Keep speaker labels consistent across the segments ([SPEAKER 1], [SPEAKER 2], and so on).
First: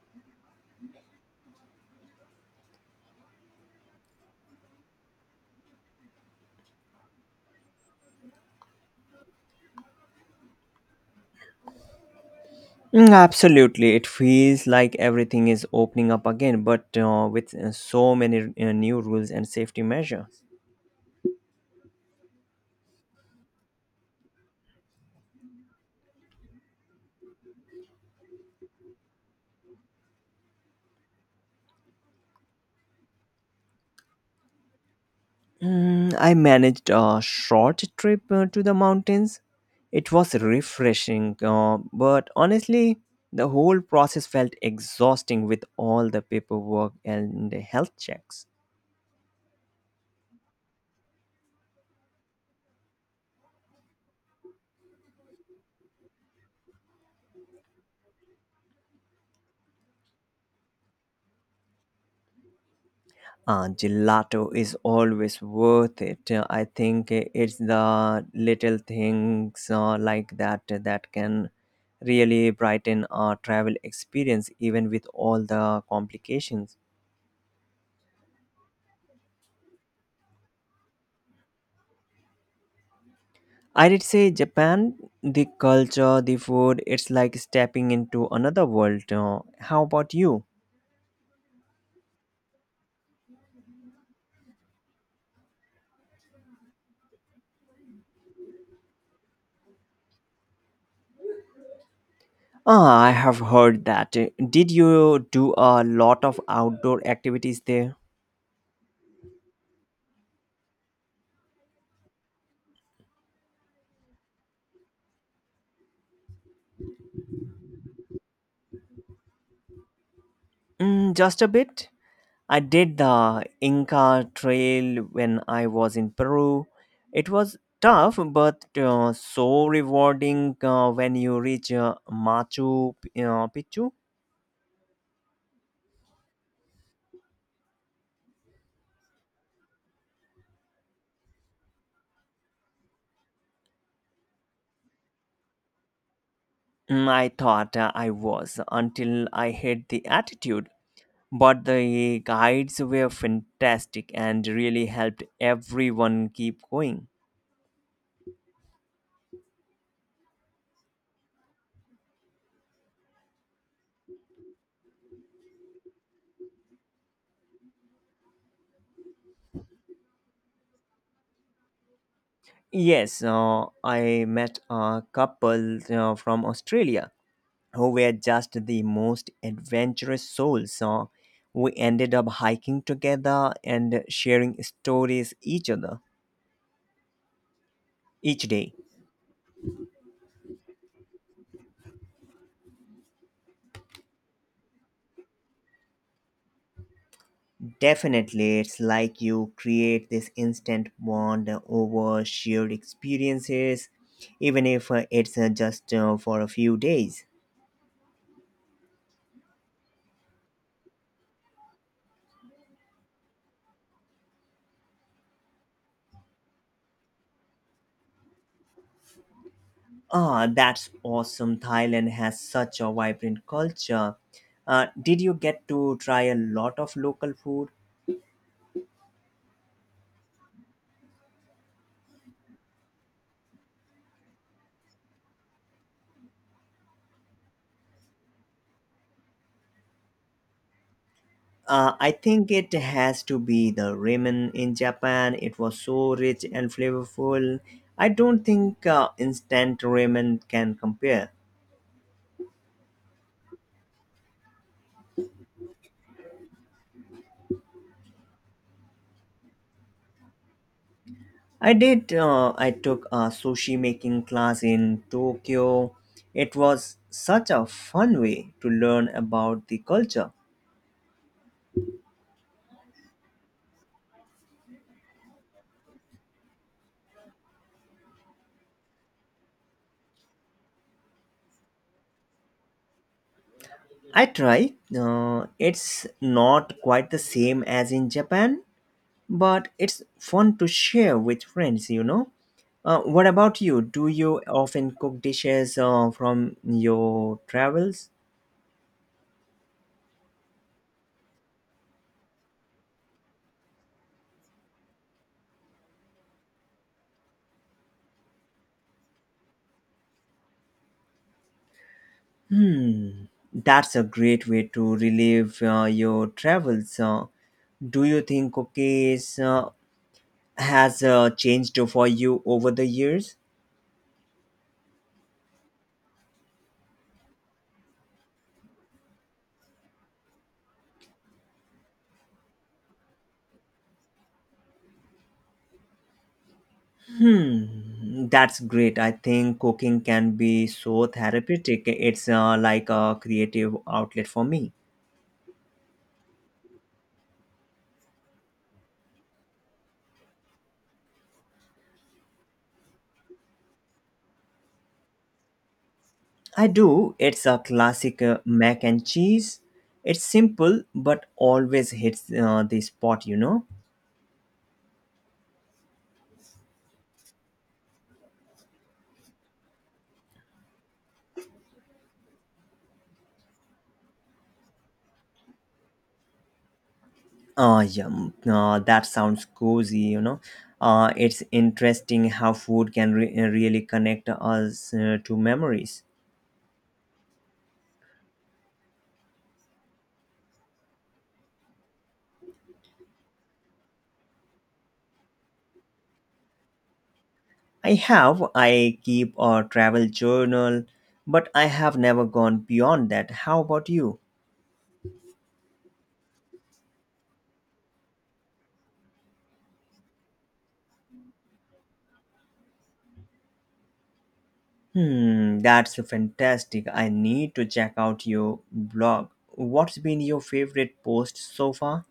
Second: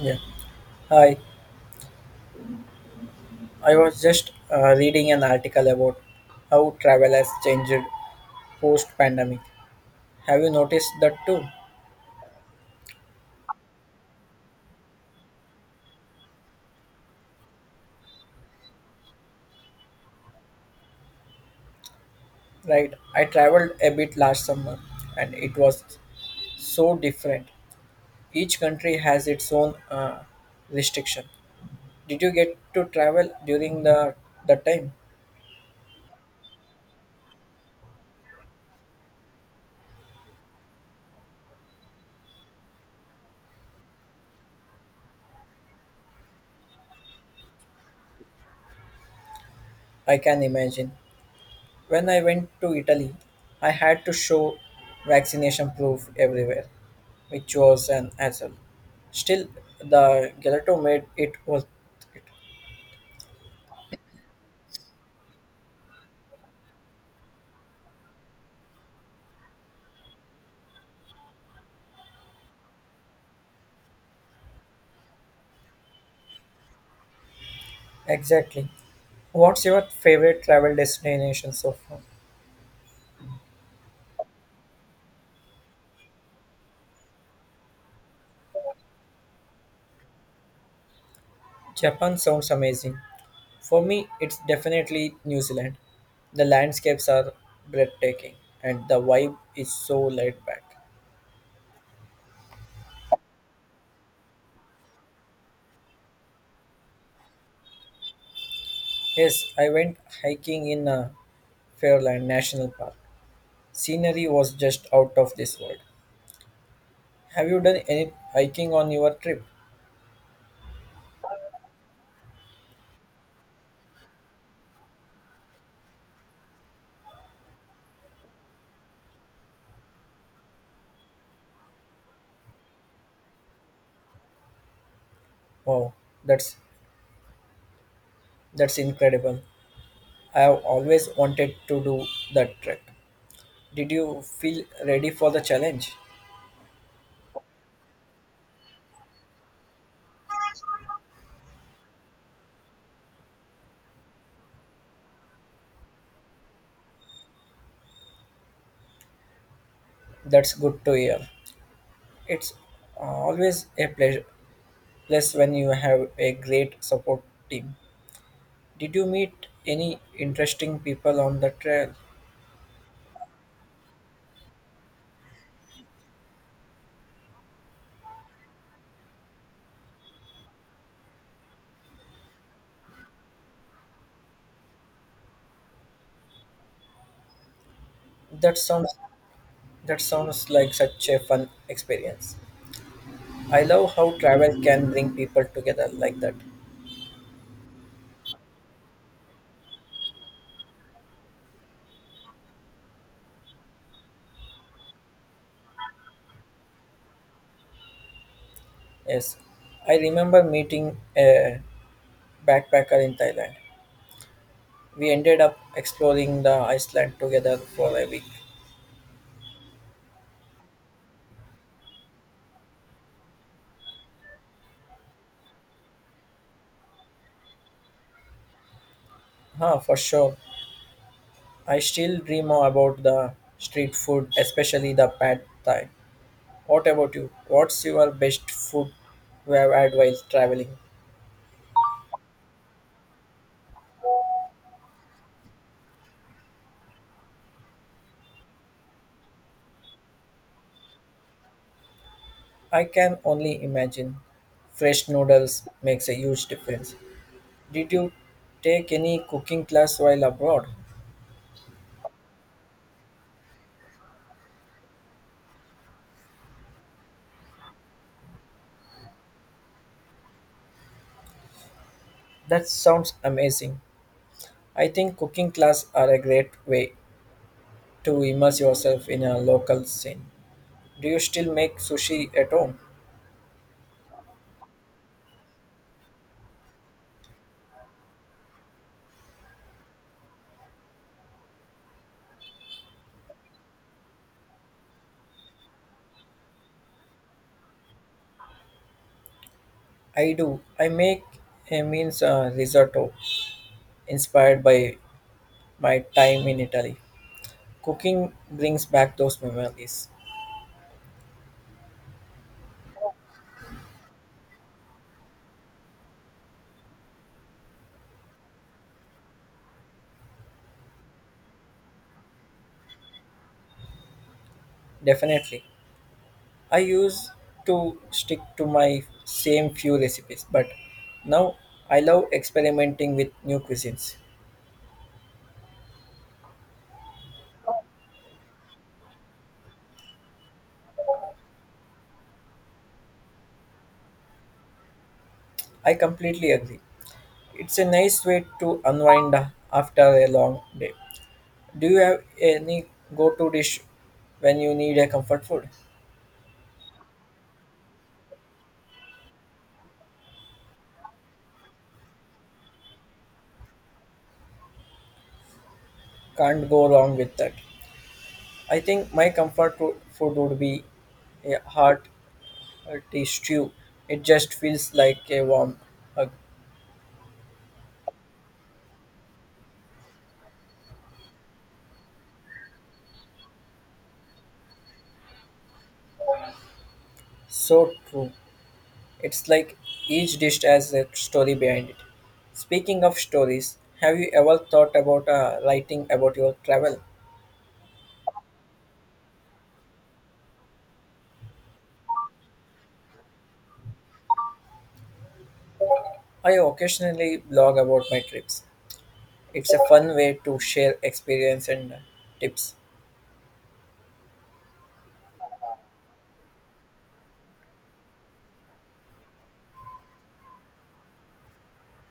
[SPEAKER 1] Yeah. Hi. I was just reading an article about how travel has changed post pandemic. Have you noticed that too?
[SPEAKER 2] Mm, absolutely. It feels like everything is opening up again, but with so many new rules and safety measures.
[SPEAKER 1] Right. I traveled a bit last summer and it was so different. Each country has its own restriction. Did you get to travel during the time?
[SPEAKER 2] Mm, I managed a short trip to the mountains. It was refreshing, but honestly, the whole process felt exhausting with all the paperwork and the health checks.
[SPEAKER 1] I can imagine. When I went to Italy, I had to show vaccination proof everywhere, which was an hassle. Still, the gelato made it worth it.
[SPEAKER 2] Gelato is always worth it. I think it's the little things like that can really brighten our travel experience, even with all the complications.
[SPEAKER 1] Exactly. What's your favorite travel destination so far?
[SPEAKER 2] I did say Japan, the culture, the food, it's like stepping into another world. How about you?
[SPEAKER 1] Japan sounds amazing. For me, it's definitely New Zealand. The landscapes are breathtaking and the vibe is so laid back.
[SPEAKER 2] Ah, I have heard that. Did you do a lot of outdoor activities there?
[SPEAKER 1] Yes, I went hiking in Fairland National Park. Scenery was just out of this world. Have you done any hiking on your trip?
[SPEAKER 2] Mm, just a bit. I did the Inca Trail when I was in Peru. It was tough, but so rewarding when you reach Picchu.
[SPEAKER 1] Wow, that's that's incredible. I have always wanted to do that trek. Did you feel ready for the challenge?
[SPEAKER 2] Mm, I thought I was until I hit the altitude. But the guides were fantastic and really helped everyone keep going.
[SPEAKER 1] That's good to hear. It's always a pleasure plus when you have a great support team. Did you meet any interesting people on the trail?
[SPEAKER 2] Yes, I met a couple from Australia who were just the most adventurous souls. So we ended up hiking together and sharing stories each other each
[SPEAKER 1] That
[SPEAKER 2] day.
[SPEAKER 1] sounds that sounds like such a fun experience. I love how travel can bring people together like that.
[SPEAKER 2] Definitely, it's like you create this instant bond over shared experiences, even if it's just for a few days.
[SPEAKER 1] Yes, I remember meeting a backpacker in Thailand. We ended up exploring the Iceland together for a week.
[SPEAKER 2] Ah, that's awesome. Thailand has such a vibrant culture. Did you get to try a lot of local food?
[SPEAKER 1] Huh, for sure. I still dream about the street food, especially the pad thai. What about you? What's your best food you have had while traveling?
[SPEAKER 2] I think it has to be the ramen in Japan. It was so rich and flavorful. I don't think instant ramen can compare.
[SPEAKER 1] I can only imagine. Fresh noodles makes a huge difference. Did you take any cooking class while abroad?
[SPEAKER 2] I did. I took a sushi making class in Tokyo. It was such a fun way to learn about the culture.
[SPEAKER 1] That sounds amazing. I think cooking class are a great way to immerse yourself in a local scene. Do you still make sushi at home?
[SPEAKER 2] I try. It's not quite the same as in Japan, but it's fun to share with friends, you know. What about you? Do you often cook dishes from your travels?
[SPEAKER 1] I do. I make a means risotto inspired by my time in Italy. Cooking brings back those memories.
[SPEAKER 2] Hmm, that's a great way to relive your travels. Do you think cookies has changed for you over the years?
[SPEAKER 1] Definitely. I used to stick to my same few recipes, but now I love experimenting with new cuisines.
[SPEAKER 2] Hmm, that's great. I think cooking can be so therapeutic. It's like a creative outlet for me.
[SPEAKER 1] I completely agree. It's a nice way to unwind after a long day. Do you have any go-to dish when you need a comfort food?
[SPEAKER 2] I do. It's a classic mac and cheese. It's simple, but always hits the spot, you know.
[SPEAKER 1] Can't go wrong with that. I think my food would be a hot hearty stew. It just feels like a warm hug.
[SPEAKER 2] Yum. That sounds cozy, you know. It's interesting how food can really connect us to memories.
[SPEAKER 1] So true. It's like each dish has a story behind it. Speaking of stories, have you ever thought about writing about your travel?
[SPEAKER 2] I have. I keep a travel journal, but I have never gone beyond that. How about you?
[SPEAKER 1] I occasionally blog about my trips. It's a fun way to share experience and tips.
[SPEAKER 2] Hmm, that's fantastic. I need to check out your blog. What's been your favorite post so far?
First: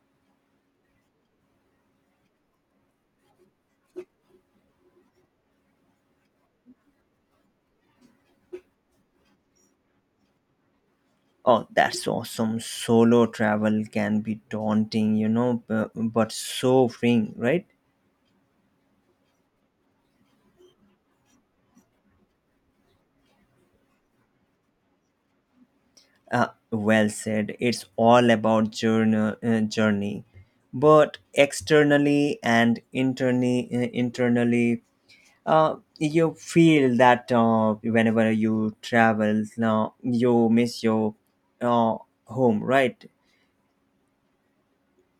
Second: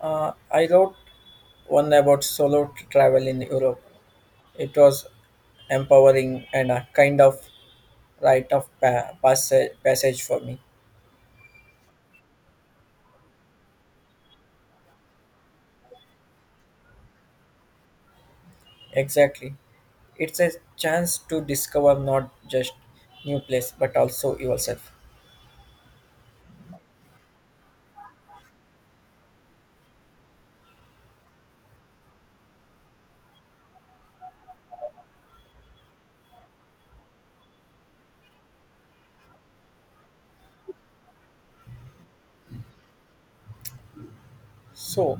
[SPEAKER 1] I wrote one about solo travel in Europe. It was empowering and a kind of rite of passage for me.
[SPEAKER 2] Oh, that's awesome. Solo travel can be daunting, you know, but so freeing, right?
[SPEAKER 1] Exactly. It's a chance to discover not just new place but also yourself.
[SPEAKER 2] Well said. It's all about journey. But externally and internally, you feel that whenever you travel, now, you miss your uh, home, right?
[SPEAKER 1] So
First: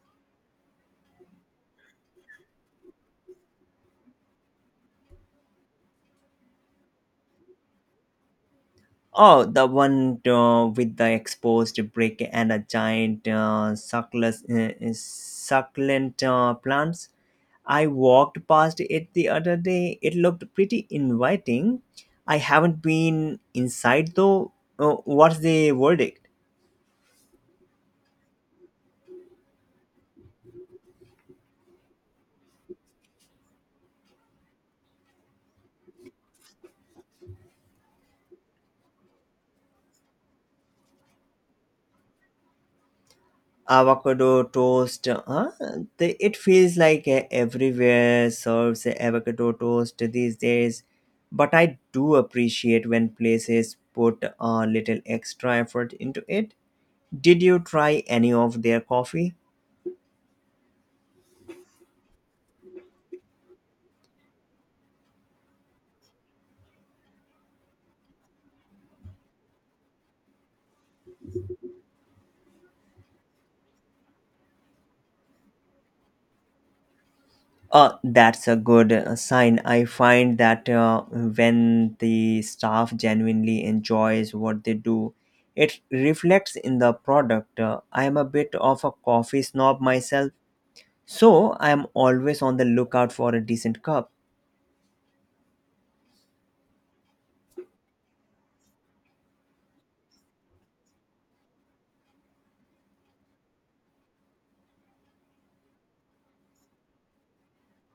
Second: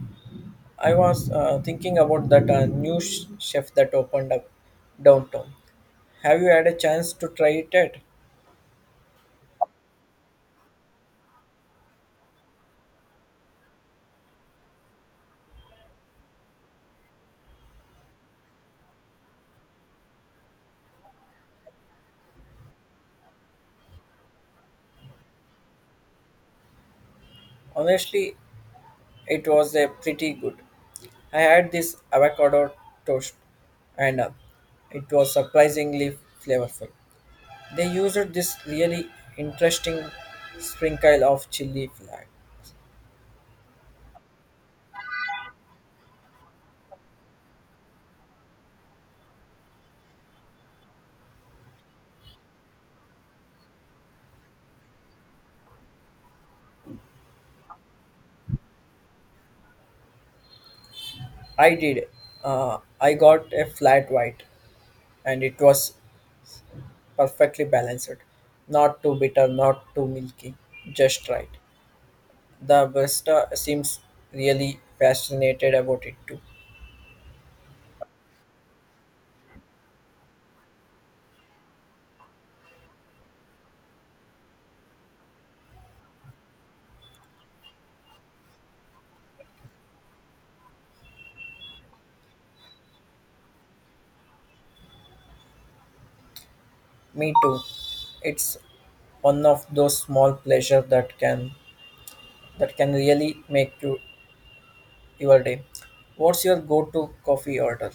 [SPEAKER 1] I was thinking about that chef that opened up downtown. Have you had a chance to try it yet?
[SPEAKER 2] Oh, the one with the exposed brick and a giant succulent plants. I walked past it the other day. It looked pretty inviting. I haven't been inside though. What's the verdict?
[SPEAKER 1] Honestly, it was a pretty good. I had this avocado toast and it was surprisingly flavorful. They used this really interesting sprinkle of chili flat.
[SPEAKER 2] Avocado toast, it feels like everywhere serves avocado toast these days, but I do appreciate when places put a little extra effort into it. Did you try any of their coffee?
[SPEAKER 1] I did. I got a flat white and it was perfectly balanced. Not too bitter, not too milky, just right. The barista seems really fascinated about it too.
[SPEAKER 2] That's a good sign. I find that when the staff genuinely enjoys what they do, it reflects in the product. I am a bit of a coffee snob myself, so I am always on the lookout for a decent cup.
[SPEAKER 1] Me too. It's one of those small pleasures that can really make you your day. What's your go-to coffee order?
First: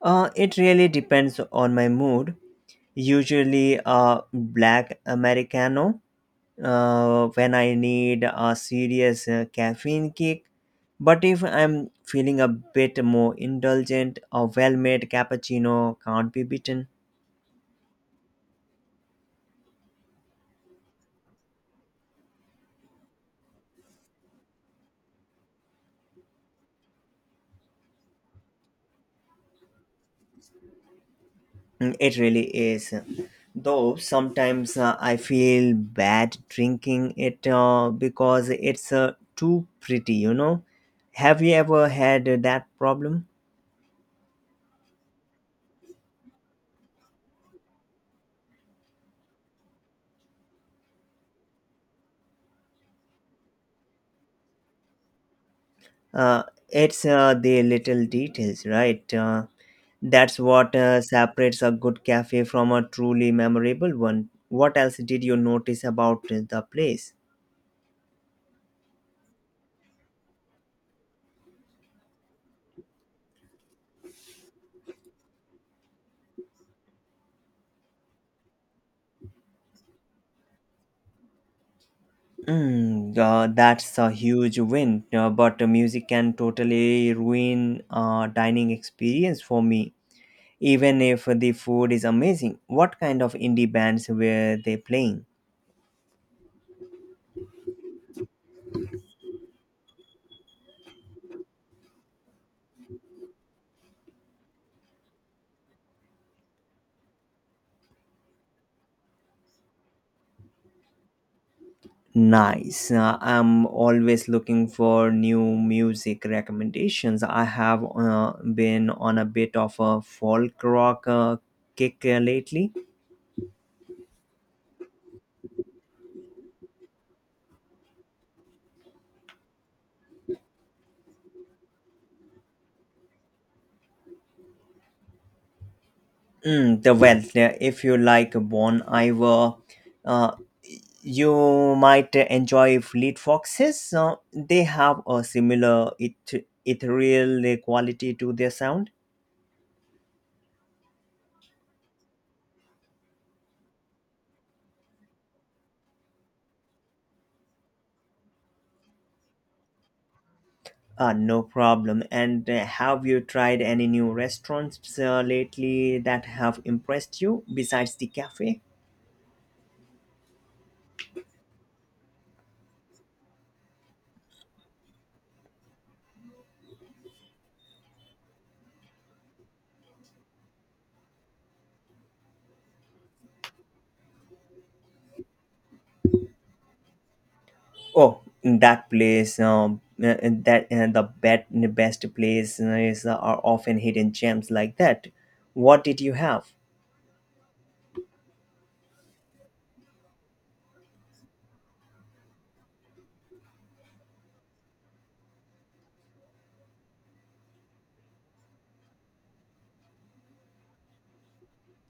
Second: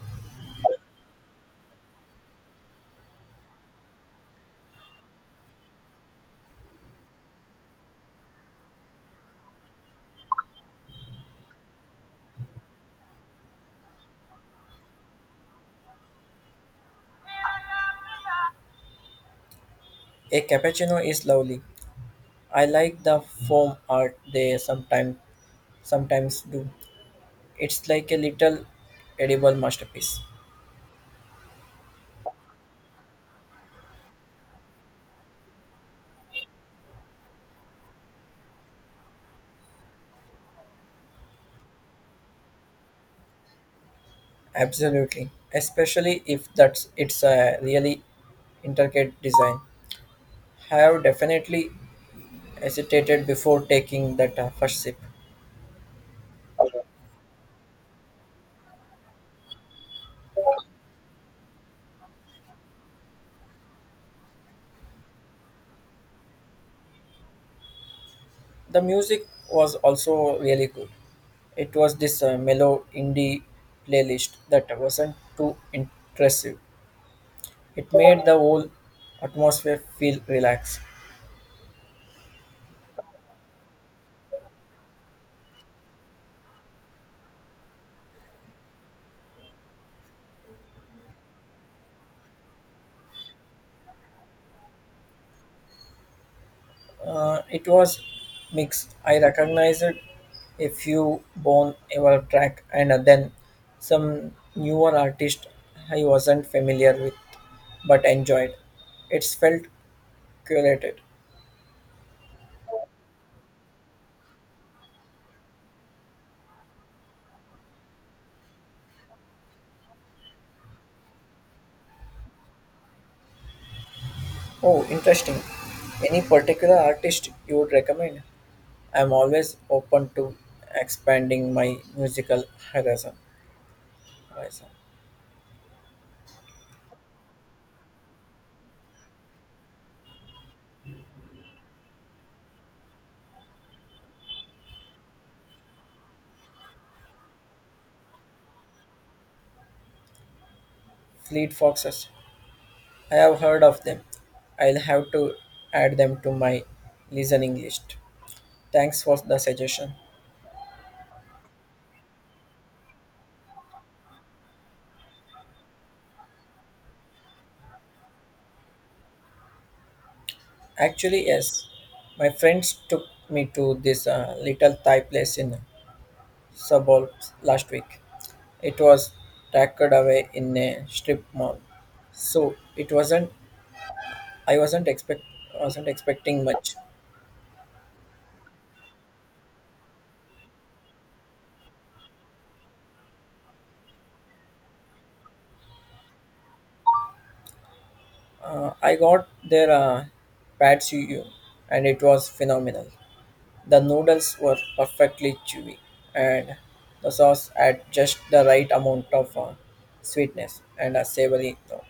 [SPEAKER 2] It really depends on my mood. Usually a black Americano when I need a serious caffeine kick. But if I'm feeling a bit more indulgent, a well made cappuccino can't be beaten.
[SPEAKER 1] A cappuccino is lovely. I like the foam art they sometimes do. It's like a little edible masterpiece.
[SPEAKER 2] Mm, it really is. Though sometimes I feel bad drinking it because it's too pretty, you know. Have you ever had that problem?
[SPEAKER 1] Absolutely, especially if that's it's a really intricate design. I have definitely hesitated before taking that first sip.
[SPEAKER 2] Uh, it's the little details, right? That's what separates a good cafe from a truly memorable one. What else did you notice about the place?
[SPEAKER 1] The music was also really good. It was this mellow indie playlist that wasn't too impressive. It made the whole atmosphere feel relaxed.
[SPEAKER 2] Mm, that's a huge win, but music can totally ruin dining experience for me, even if the food is amazing. What kind of indie bands were they playing?
[SPEAKER 1] It was mixed. I recognized a few Bon Ever track and then some newer artist I wasn't familiar with but enjoyed. It felt curated.
[SPEAKER 2] Nice. I'm always looking for new music recommendations. I have been on a bit of a folk rock kick lately.
[SPEAKER 1] Oh, interesting. Any particular artist you would recommend? I'm always open to expanding my musical horizon. horizon.
[SPEAKER 2] Mm, the wealth, if you like Bon Iver, uh, you might enjoy Fleet Foxes. They have a similar ethereal quality to their sound.
[SPEAKER 1] Fleet Foxes, I have heard of them. I'll have to add them to my listening list. Thanks for the suggestion.
[SPEAKER 2] No problem. And have you tried any new restaurants lately that have impressed you besides the cafe?
[SPEAKER 1] Actually, yes, my friends took me to this little Thai place in suburbs last week. It was tucked away in a strip mall, so it wasn't. I wasn't expect wasn't expecting much.
[SPEAKER 2] Oh, that place, best place are often hidden gems like that. What did you have?
[SPEAKER 1] I got their pad see ew, and it was phenomenal. The noodles were perfectly chewy, and the sauce had just the right amount of sweetness and a savory note.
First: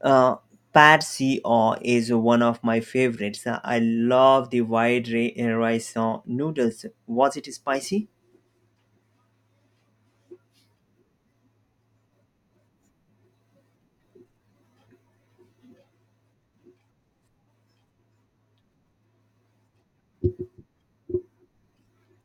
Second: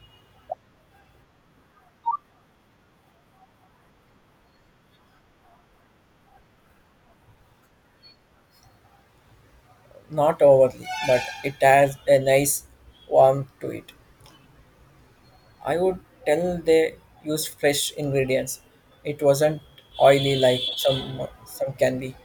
[SPEAKER 2] Uh, Patsy Aw is one of my favorites. I love the white rice noodles. Was it spicy?
[SPEAKER 1] Not overly, but it has a nice warmth to it. I would tell they used fresh ingredients. It wasn't oily like some can be.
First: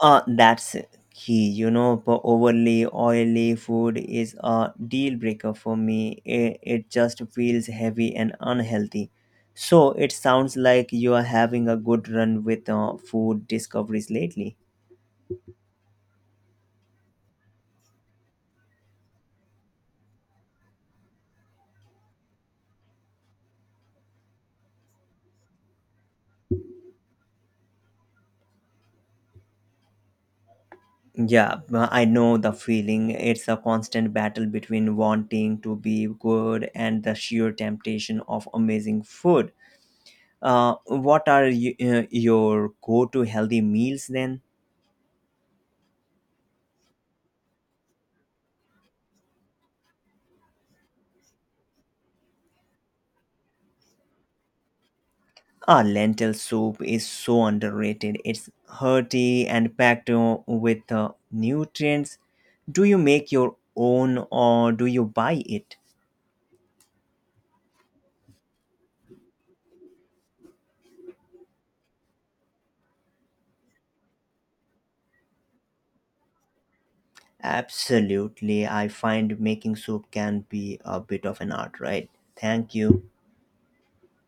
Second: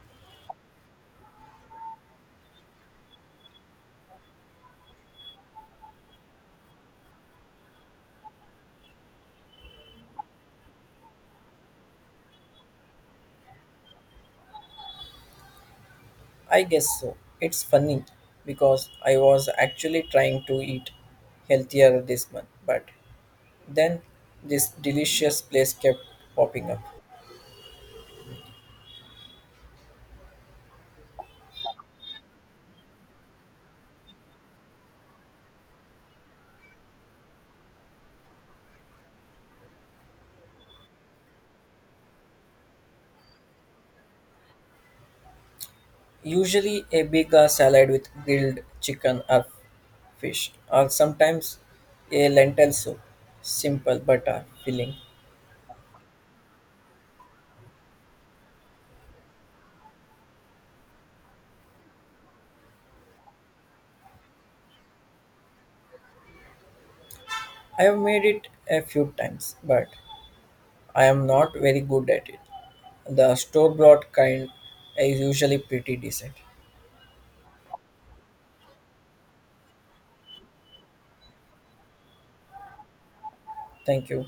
[SPEAKER 2] That's key. You know, but overly oily food is a deal breaker for me. It just feels heavy and unhealthy. So it sounds like you are having a good run with food discoveries lately.
[SPEAKER 1] I guess so. It's funny because I was actually trying to eat healthier this month, but then this delicious place kept popping up.
[SPEAKER 2] Yeah, I know the feeling. It's a constant battle between wanting to be good and the sheer temptation of amazing food. Your go to healthy meals then?
[SPEAKER 1] Usually, a big salad with grilled chicken or fish, or sometimes a lentil soup. Simple but filling.
[SPEAKER 2] Ah, lentil soup is so underrated. It's hearty and packed with nutrients. Do you make your own or do you buy it?
[SPEAKER 1] I have made it a few times, but I am not very good at it. The store bought kind is usually pretty decent.
[SPEAKER 2] Absolutely. I find making soup can be a bit of an art, right? Thank you.
[SPEAKER 1] Thank you.